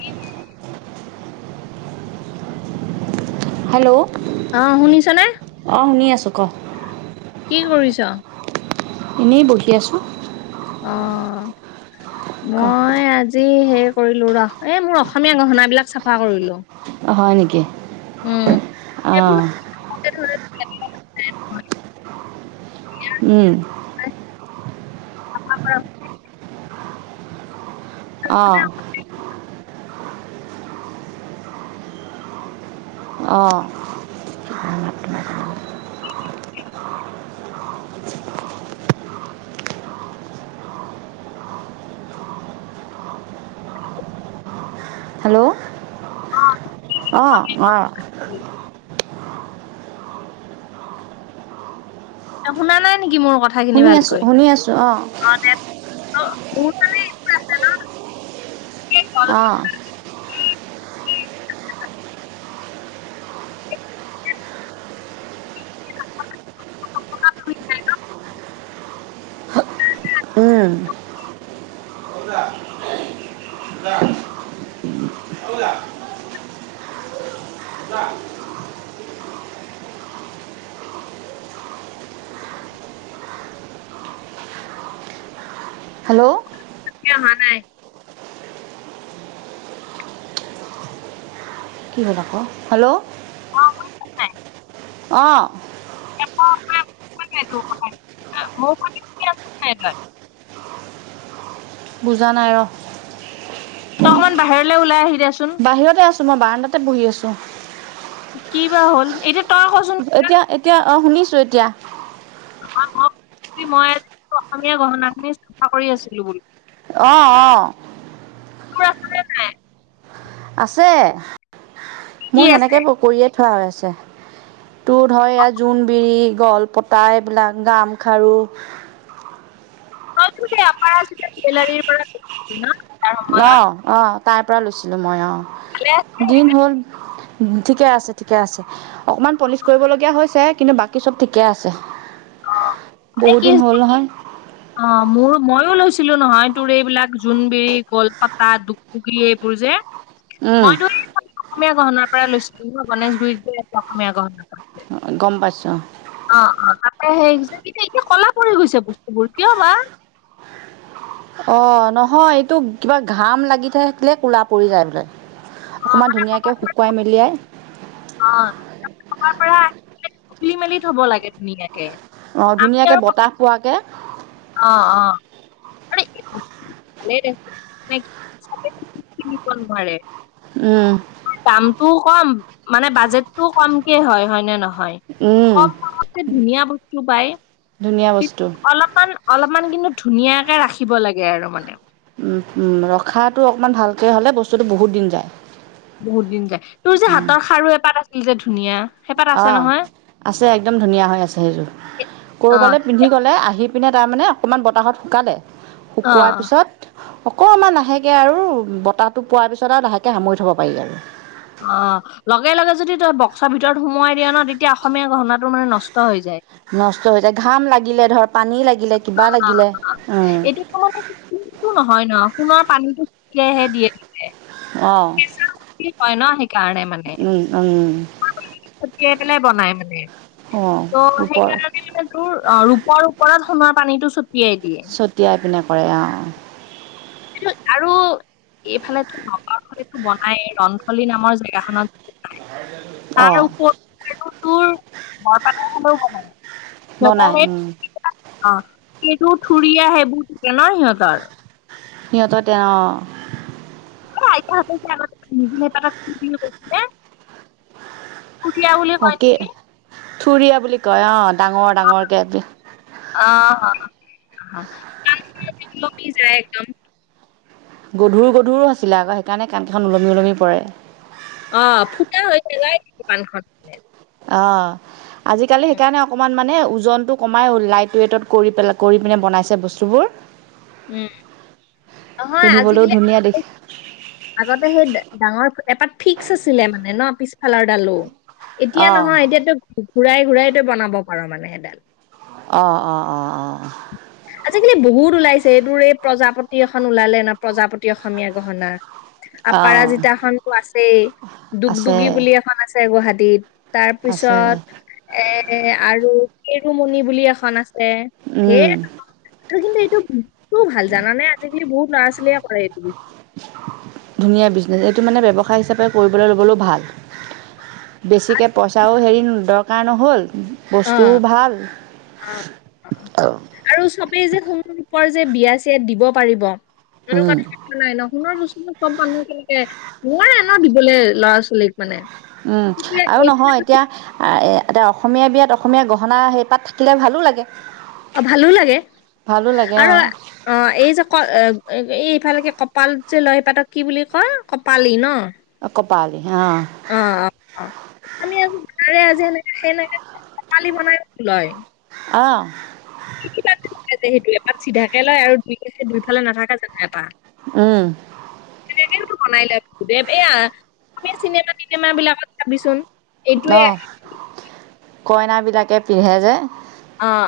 কি [unintelligible] হেল্ল অ', শুনিছনে? অ', শুনি আছোঁ ক। কি কৰিছ? এনেই বহি আছোঁ। অ', ক মই আজ যি হে কৰিলো ৰহ, এই মোৰ অসমীয়া গহনা বিলাক চাফা কৰিলো। হয় নেকি উম সেইবোৰ অ' উম। আ পাৰ অহ। অ। হেল্ল। অহ অ। [unintelligible] শুনা নাই নিকি মোৰ কথাখিনি শুনি আছোঁ ভালকৈ। শুনি আছোঁ অঁ অ তে ত মোৰ মানে এইটো আছে ন। অহ। উম। [inaudible] হেল্ল। কিয় অহা নাই? কি হ'ল আকৌ হেল্ল। অ অ। [inaudible] মোৰ [inaudible] বুজা নাই ৰ। ত অকমান বাহিৰলৈ ওলাই আহি দেচোন। বাহিৰতে আছোঁ মই বাৰণ্ডাতে বহি আছোঁ। কি বা হ'ল, এতিয়া তই ক চোন? এতিয়া এতিয়া অ শুনিছোঁ এতিয়া। [inaudible] মোক কি মই অসমীয়া গহনা খিনি চাফা কৰি আছিলো বোলো। অ অ। [inaudible] আছে কি কি মোৰ আছে সেনেকে কৰিয়ে থোৱা হৈ আছে। তো ধৰ এইয়া জোনবিৰি, গলপতা, এইবিলাক গামখাৰু। [inaudible] তাৰ অ সময়ত অ তাইৰ পৰা লৈছিলো মই অ ভালে আছিলে দিন হ'ল। ঠিকে আছে। ঠিকে আছে। অকমান পলিচ কৰিবলগীয়া হৈছে কিন্তু বাকী চব ঠিকে আছেঁ। [inaudible] বহুত কি দিন হ'ল নহয়। [unintelligible] অ মোৰ মইও লৈছিলো নহয় তোৰ এইবিলাক জোনবিৰি, গলপাতা, দুগদুগী এইবোৰ যে উম মইতো এই অসমীয়া গহনাৰ পৰা লৈছিলো, গণেশগুৰিত যে অসমীয়া গহণা টো আছে। গম পাইছোঁ। অ অ তাতে সেই যে এতিয়া কলা পৰি গৈছে বস্তুবোৰ কিয় বা? অ নহয় এইটো কিবা ঘাম লাগি থাকিলে কোলা পৰি যায় বোলে। অ অকণমান মানে ধুনীয়াকে কবাৰ পৰা শুকুৱাই মেলিয়াই। অ [inaudible] খুলি মেলি থব লাগে ধুনীয়াকে। অহ আমি ধুনীয়াকে আৰু বতাহ পোৱাকে। অ অ আৰে ভালেই দে। [inaudible] কিনিব নোৱাৰে। উ দামটোও কম মানে বাজেটটোও কমকে হয়। হয় নে নহয়? উম কম দামতে ধুনীয়া বস্তু পায়। ধুনীয়া বস্তু অলপমান, অলপমান কিন্তু ধুনীয়াকে ৰাখিব লাগে আৰু মানে। উম, উম ৰখাটো অকণমান ভালকে হ'লে বস্তুটো বহুত দিন যায়। বহুত দিন যায়। তোৰ যে হাতৰ খাৰু এপাত আছিল যে ধুনীয়া। সেইপাত আছে অ' নহয় আছে একদম ধুনীয়া হৈ আছে সেইযোৰ। এ- অ কৰবালৈ পিন্ধি এ- গ'লে আহি পিনে তাৰমানে অকণমান বতাহত শুকালে অ শুকোৱাৰ পিছত অকমান লাহেকে আৰু বতাহটো পোৱাৰ পিছত আৰু লাহেকে সামৰি থব পাৰি আৰু। অ লগে, লগে যদি তই বক্সৰ ভিতৰত সোমোৱাই দিয়া নহ তেতিয়া অসমীয়া গহনাটো মানে নষ্ট হৈ যায়। নষ্ট হৈ যায় ঘাম লাগিলে ধৰ পানী লাগিলে। কিবা অ লাগিলে এইটো তোৰ মানে কি। সোণটো নহয় নহ সোণৰ পানীটো [unintelligible] দিয়ে। অ'। [unintelligible] কয় নহ সেইকাৰণে মানে। [unintelligible] ছটিয়াই পেলাই বনাই মানে অঁ ত' ৰূপৰ সেইকাৰণে মানে। তোৰ ৰূপৰ ওপৰত সোণৰ পানীটো ছটিয়াই দিয়ে। ছটিয়াই পিনে কৰে অ। আৰু। এইফালেতো নগৰ [unintelligible] বনাই নহ ৰনথলী নামৰ জেগাখনত বনাই। তাৰ অঁ উপৰিও তোৰ বৰপেটাৰ ফালেও বনায়। [unintelligible] অ সেইটো থুৰিয়া সেইবোৰ থাকে নহ সিহঁতৰ। সিহঁত তেওঁ অ'। [unintelligible] থুৰিয়া বুলি কয় নেকি? থুুৰয়া বুলি কয় অ' ডাঙৰ, ডাঙৰকে। [unintelligible] গধুৰ, গধুৰ আছিলে আকৌ সেইকাৰণে কাণখন ওলমি, ওলমি পৰে। অ ফুটা হৈ। [unintelligible] অ আজিকালি সেইকাৰণে অকমান মানে ওজনটো কমাই লাইট ৱেটত কৰি পেলাই কৰি পিলে বনাইছে বস্তুবোৰ। উম। নহয় আজিকালি পিন্ধিবলৈও ধুনীয়া দেখ আগতে সেই ডাঙৰ এপাত ফিক্স আছিলে মানে নহ পিছফালৰ ডালো। এতিয়া অঁ নহয় এতিয়া তই ঘূৰাই, ঘূৰাই তই বনাব পাৰ মানে এডাল। অ, অ, অ, অ। [inaudible] আজিকালি বহুত ওলাইছে এই তোৰ এই প্ৰজাপতি এখন ওলালে নহ প্ৰজাপতি অসমীয়া গহনা। অঁ আপাৰাজিতা খনটো আছেই আছে দুগদুগী বুলি এখন আছে গুৱাহাটীত। তাৰ আছে পিছত এ আৰু কেৰুমণি বুলি এখন আছ ছে উম ধেৰ আৰু কিন্তু এইটো [unintelligible] ভাল জানা নে আজিকালি বহুত ল'ৰা ছোৱালীয়ে। [unintelligible] ধুনীয়া বিজনেচ এইটো মানে ব্যৱসায় হিচাপে কৰিবলৈ ল'বলৈও ভাল। বেছিকৈ পইচাও হেৰি দৰকাৰ নহ'ল। অ বস্তুও ভাল। অ আৰু চবেই যে সোণ ৰূপৰ যে বিয়া চিয়াত দিব পাৰিব। এনেকুৱা উম। নাই ন সোণৰ বস্তু চব মানুহে কেনেকে, নোৱাৰে ন দিবলৈ ল'ৰা-ছোৱালীক মানে। উম, তেতিয়া আৰু নহয় এইটো এতিয়া এতিয়া অসমীয়া বিয়াত অসমীয়া গহনা সেইপাত থাকিলে ভালো লাগে। অ', ভালো লাগে। ভালো লাগে আৰু অ', এই যে ক এই ইফালেকে কপাল যে লয় সেইপাতক কি বুলি কয়! কপালি ন। কপালি, অ'। অ', - অ', -অ', আমি আৰু বনালে আজি এনেকে সেনেকে কপালি বনাই লয়। অঁহ'। সেইটো এপাত চিধাকে লয় আৰু দুইছে দুইফালে নাথাকা জানো এপাক। উম। তেনেকেইটো বনাই লয় দেৱ এয়া, অসমীয়া চিনেমা- তিনেমা বিলাকত চাবিচোন। এইটোৱে অ', কইনা বিলাকে পিন্ধে যে। অ'।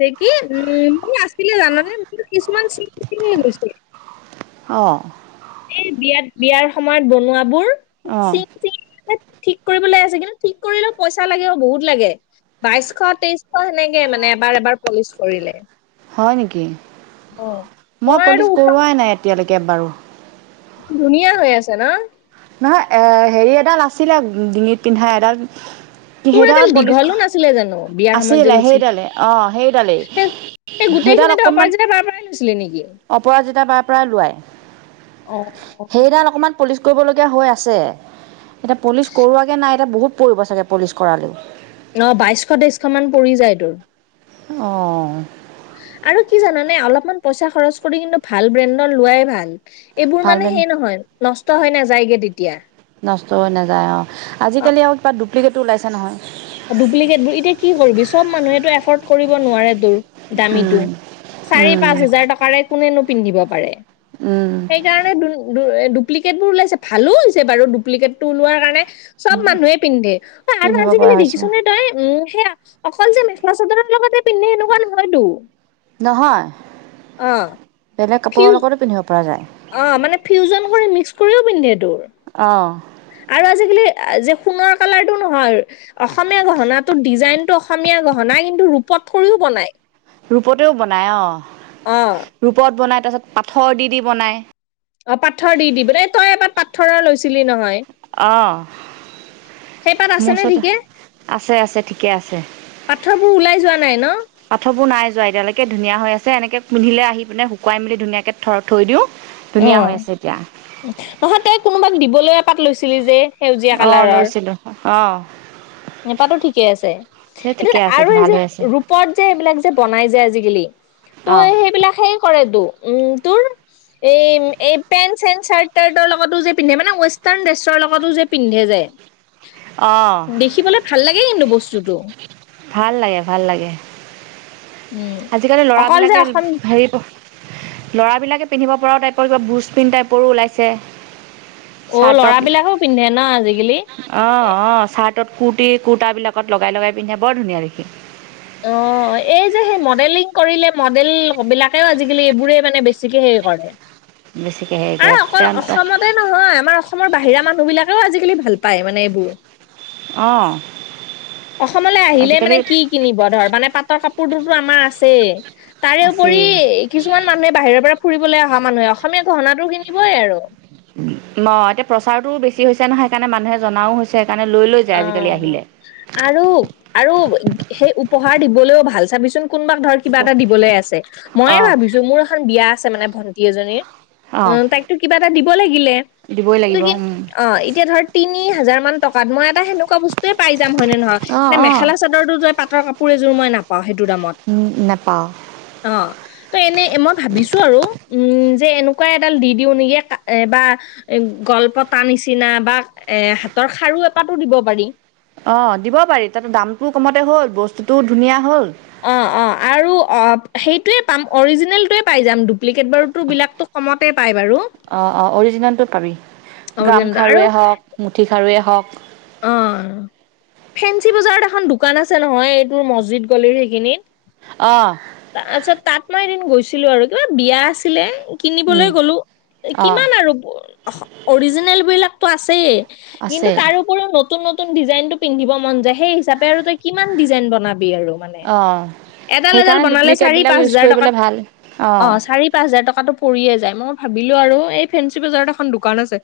সেই কি উম মোৰ আছিলে জাননে মোৰ কিছুমান চিঙি পিনে গৈছে। অঁ। এই বিয়াত, বিয়াৰ সময়ত বনোৱাবোৰ অ', চিঙি-চিঙি ঠিক কৰিবলৈ আছে, কিন্তু ঠিক কৰিলে পইচা লাগে বহুত লাগে। বাইশ তেইশ সেনেকে মানে এবাৰ এবাৰ পলিচ কৰিলে। হয় নেকি! অ মই আৰু পলিচ উপায় কৰোৱাই নাই এতিয়ালৈকে এবাৰো। ধুনীয়া হৈ আছে ন। নহয় এ হেৰি এডাল আছিলে ডিঙিত পিন্ধা এডাল। তোৰ সেইডাল এডাল পলিচ দীঘলো নাছিলে জানো বিয়াৰ সময়ত যে আছিলে সেইডালে অ', সেইডালেই লৈছিলি। এই সেইডাল গোটেইখিনিতে অকণমান অপৰাজিতা বাৰ পৰাই লৈছিলি নেকি? অপৰাজিতা বাৰ পৰাই লোৱাই অ'। সেইডাল অকণমান পলিচ কৰিবলগীয়া হৈ আছে, এতিয়া পলিচ কৰোৱাগে নাই এতিয়া বহুত পৰিব চাগে পলিচ কৰালেও। ন বাইশ তেইশ মান পৰি যায় তোৰ। অঁহ'। আৰু কি জানানে অলপমান পইচা খৰচ কৰি কিন্তু ভাল ব্ৰেণ্ডৰ লোৱাই ভাল। এইবোৰ ভাল মানে বেন সেই নহয় নষ্ট হয় নাযায়গে তেতিয়া। নষ্ট হৈ নাযায় অ', অ' আজি-কালি আৰু কিবা ডুপ্লিকেতো ওলাইছে নহয়। ডুপ্লিকেট বোৰ এতিয়া কি কৰিবি চব মানুহটো এফৰ্ড কৰিব নোৱাৰে তোৰ, দামীটো। উম চাৰি উম পাঁচ হাজাৰ টকাৰে কোনেনো পিন্ধিব পাৰে, উম সেইকাৰণে ডুপ্লিকেট বোৰ ওলাইছে ভালো হৈছে বাৰু ডুপ্লিকেট টো ওলোৱাৰ কাৰণে চব মানুহে পিন্ধে, আৰু পিন্ধিব পৰা আজি-কালি দেখিছ হৈছে নে তই উম, সেয়া অকল যে মেখেলা-চাদৰৰ লগতে পিন্ধে এনেকুৱা নহয়টো। নহয় অ', ফিউ পাৰে। অ', মানে ফিউজন কৰি মিক্স কৰিও পিন্ধে তোৰ। অ'। আৰু আজি-কালি যে সোণৰ কালাৰ টো নহয়। অসমীয়া গহনাটো ডিজাইনতটো অসমীয়া গহনা কিন্তু ৰূপত থৈও বনাই। ৰূপতেও বনায় অঁ', অ ৰূপত বনায় তাৰপিছত পাথৰ দি দি বনায়। অ', পাথৰ দি দি বনাই তই এবাৰ পাথৰৰ লৈছিলি নহয়। অ সেইপাত মোৰ আছে নে ওচৰত ঠিকে? আছে আছে ঠিকে আছে। পাথৰবোৰ ওলাই যোৱা নাই ন? পাথৰবো নাই যোৱা এতিয়ালৈকে ধুনীয়া হৈ আছে এনেকে পিন্ধিলে আহি পিনে শুকুৱাই মেলি ধুনীয়াকে ধ-থৈ দিওঁ, ধুনীয়া হৈ অ'। আছে এতিয়া। নহয় তই কোনোবাক দিবলে এপাত লৈছিলি যে? অ লৈছিলোঁ, অ সেই পাতো ঠিকে আছে। সেই এতিয়া ঠিকে আছে আৰু এই ভাল যে হৈ আছে ৰূপ ৰূপত যে এইবিলাক যে বনাই যে আজিকালি, ত' অ সেইবিলাক হে কৰে তো- উম' তো। এই, এই পেন্ট-চেণ্ট, চাৰ্ট-তাৰ্টৰ লগতো যে পিন্ধে মানে ৱেষ্টাৰ্ণ ড্ৰেছৰ লগতো যে পিন্ধে অ যে- দেখিবলে ভাল লাগে কিন্তু বস্তুটো। ভাল লাগে ভাল লাগে। উম আজি-কালি অকল যে ল'ৰাবিলাকে অসম হেৰি ল'ৰাবিলাকে পিন্ধিব পৰা টাইপৰ যে ব্ৰুজ পিণ্ট টাইপৰো ওলাইছে। অ' ল'ৰাবিলাকো পিন্ধে না আজিকালি? অ অ চাৰ্টত কুৰ্তি, কুুৰ্তাবিলাকত লগাই-লগাই পিন্ধে বৰ ধুনীয়া দেখি। অ এই যে সেই মডেলিং কৰিলে মডেল বিলাকেও আজি-কালি এইবোৰে মানে বেছিকে হেই কৰে। বেছিকৈ হেই কৰে, তেন তে তাতে নহয় আমাৰ অসমৰ বাহিৰা মানুহ বিলাকেও আজিকালি ভাল পায় মানে এইবোৰ। অঁ অসমলে আহিলে আজিকালি মানে কি কিনিব ধৰ মানে পাটৰ কাপোৰটোতো আমাৰ আছেই, আছে তাৰেপৰি কিছুমান মানুহে বাহিৰৰ পৰা ফুৰিবলে অহা মানুহে অসমীয়া গহনাটো কিনিবই আৰু। ন্, এতিয়া প্ৰচাৰতোও বেছি হৈছে নহয় সেইকাৰণে মানুহে জনাও হৈ- ছে সেকাণে লৈ লৈ যায় আজিকালি অঁ- আহিলে আৰু আৰু সেই উপহাৰ দিবলেও ভাল চাবিচোন কোনোবাক ধৰ কিবা এটা দিবলৈ আছে, মইয়ে অঁ ভাবিছোঁ, মোৰ এখন বিয়া আছে মানে ভন্টি এজনীৰ। অঁ উ' তাইকতো কিবা এটা দিব লাগিলে, দিবই লাগিব লেকিন অঁ অ এতিয়া ধৰ তিনি হাজাৰমান টকাত মই এটা সেনেকুৱা বস্তুৱে পাই যাম হয় নে নহয়? নে অঁ মেখেলা-চাদৰ টো যে পাটৰ কাপোৰ এযোৰ মই নাপাওঁ সেইটো দামত। উ নাপাৱ। অ'। ত' এনে মই ভাবিছোঁ আৰু- উম্ যে এনেকুৱা এডাল দি দিওঁ নেকি বা এ গলপতা নিচিনা বা এ হাতৰ খাৰু এপাতো দিব পাৰি। অ দিব পাৰি তাতে দামটোও কমতে হ'ল, বস্তুটোও ধুনীয়া হ'ল। অঁ অঁ আৰু অ সেইটোৱে পাম অৰিজিনেলটোৱে পাই যাম, ডুপ্লিকেট বাৰুটো বিলাকটো কমতে পাই বাৰু। অ অ অৰিজিনেলটো পাবি। অৰিজিনেলটো গামখাৰুৱে হওঁক, মুঠি খাৰুৱে হওঁক। অ্'। ফেঞ্চি বজাৰত এখন দোকান আছে নহয় এইটোৰ মছজিদ গলিৰ সেইখিনিত। অ'। আ-আচ্ছা তাত মই এদিন গৈছিলোঁ আৰু কিবা বিয়া আছিলে। কিনিবলে উম গ'লো, অ কিমান আৰু অস অৰিজিনেল বিলাকতো আছেই। কিন্তু আছে তাৰো পৰো নতুন-নতুন ডিজাইনটো পিন্ধিব মন যায় সেই হিচাপে আৰু তই কিমান ডিজাইন বনাবি আৰু। মানে। অ এডাল এডাল সেইকাৰণে বনালে ডুপ্লিকেটবিলাক চাৰি-পাঁচ ইউজ হাজাৰ কৰিবলৈ টকাত, ভাল অ চাৰি পাঁচ হাজাৰ টকাতো পৰিয়ে যায়, মই ভাবিলোঁ আৰু এই ফেঞ্চি বজাৰত এখন দোকান আছে-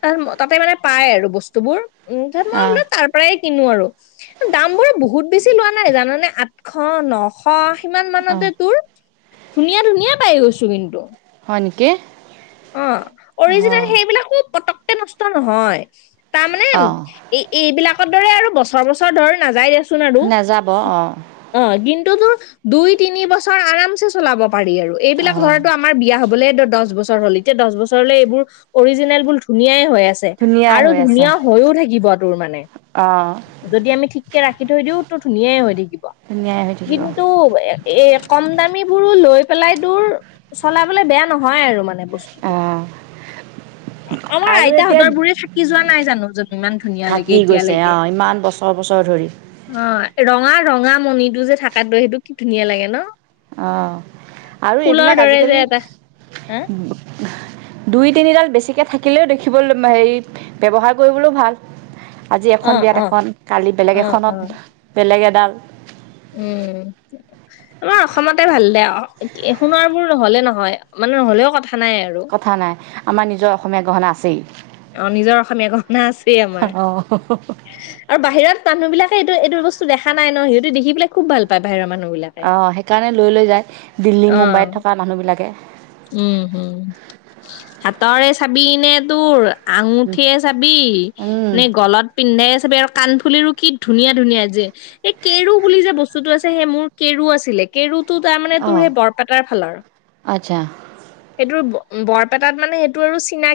তাৰ তাতে মানে পাই আৰু বস্তুবোৰ, উম তাত মই অ বোলো তাৰ প্ৰায়ে কিনো আৰু। দামবোৰো বহুত বেছি লোৱা নাই জানানে? আঠশ, ন শ সিমান অ মানতে তোৰ ধুনীয়া ধুনীয়া পাই গৈছোঁ কিন্তু। হয় নেকি? অ', অ অৰিজিনেল সেইবিলাকো পতককে নষ্ট নহয়। তাৰমানে অ এই এইবিলাকৰ দৰে আৰু বছৰ বছৰ ধৰ নাযায় দেচোন আৰু? নাযাব অ অ', কিন্তু দিনতোটো দুই তিনি বছৰ আৰামছে চলাব পাৰি আৰু। অ এইবিলাক ধৰ তোৰ আমাৰ বিয়া হবলে দহ বছৰ হ'ল। এতিয়া দহ বছৰলে এইবোৰ অৰিজিনেল বোৰ ধুনীয়াই হৈ আছে। ধুনীয়াই আৰু হৈ আছে ধুনীয়া হৈও থাকিব তোৰ মানে। অ যদি আমি ঠিককে ৰাখি থৈ দিওঁ, তো ধুনীয়াই হৈ থাকিব। ধুনীয়াই হৈ থাকিব অ কিন্তু এ কম দামীবোৰো লৈ পেলাই তোৰ চলাবলে বেয়া নহয় আৰু মানে বস্তু টো। অমাৰ আৰু এতিয়া আইতাহঁতৰ বোৰে থাকি যোৱা নাই জানো? য'ত ইমান ধুনীয়া লাগে থাকি গৈছে এতিয়ালৈকে। অ ইমান বছৰ বছৰ ধৰি অ', ৰঙা ৰঙা মণিটো যে থাকাটো, সেইটো কি ধুনীয়া লাগে ন? অ', আৰু ফুলৰ এইবিলাক দৰে যে আজিকালি এটা হা ব দুই তিনিডাল বেছিকৈ থাকিলেও দেখিবলৈ হেৰি ব্যৱহাৰ কৰিবলৈও ভাল। আজি এখন অ বিয়াত অ এখন, কালি বেলেগ অ', এখনত অ'। বেলেগ এডাল উম আমাৰ অসমতে ভাল দে আৰু, সোণৰ বোৰ নহলেও হয় মানে নহ'লেও কথা নাই আৰু। কথা নাই, আমাৰ নিজৰ অসমীয়া গহনা আছেই। অ' নিজৰ অসমীয়া গহনা আছেই আমাৰ। অঁ আৰু বাহিৰত মানুবিলাকে এইটো এইটো বস্তু দেখা নাই ন? সিহঁতে দেখি পেলাই খুব ভাল পায় বাহিৰৰ মানুহ বিলাক। অ' সেইকাৰণে লৈ লৈ যায় দিল্লী মুম্বাইত অ'। থকা মানুহ বিলাকে? উম, হুম। হাতৰে চাবিনে তোৰ আঙুঠিয়ে চাবি নে গলত পিন্ধাই চাবি আৰু কাণফুলিও কি ধুনীয়া ধুনীয়া যে। এই কেৰু বুলি যে বস্তুতটো আছে, সেই মোৰ কেৰু আছিলে। কেৰুতো তাৰ মানে তোৰ অঁ সেই বৰপেটাৰ ফালৰ। আচ্ছা। সেইটোৰ বৰপেটাত মানে সেইটো আৰু চিনাকি।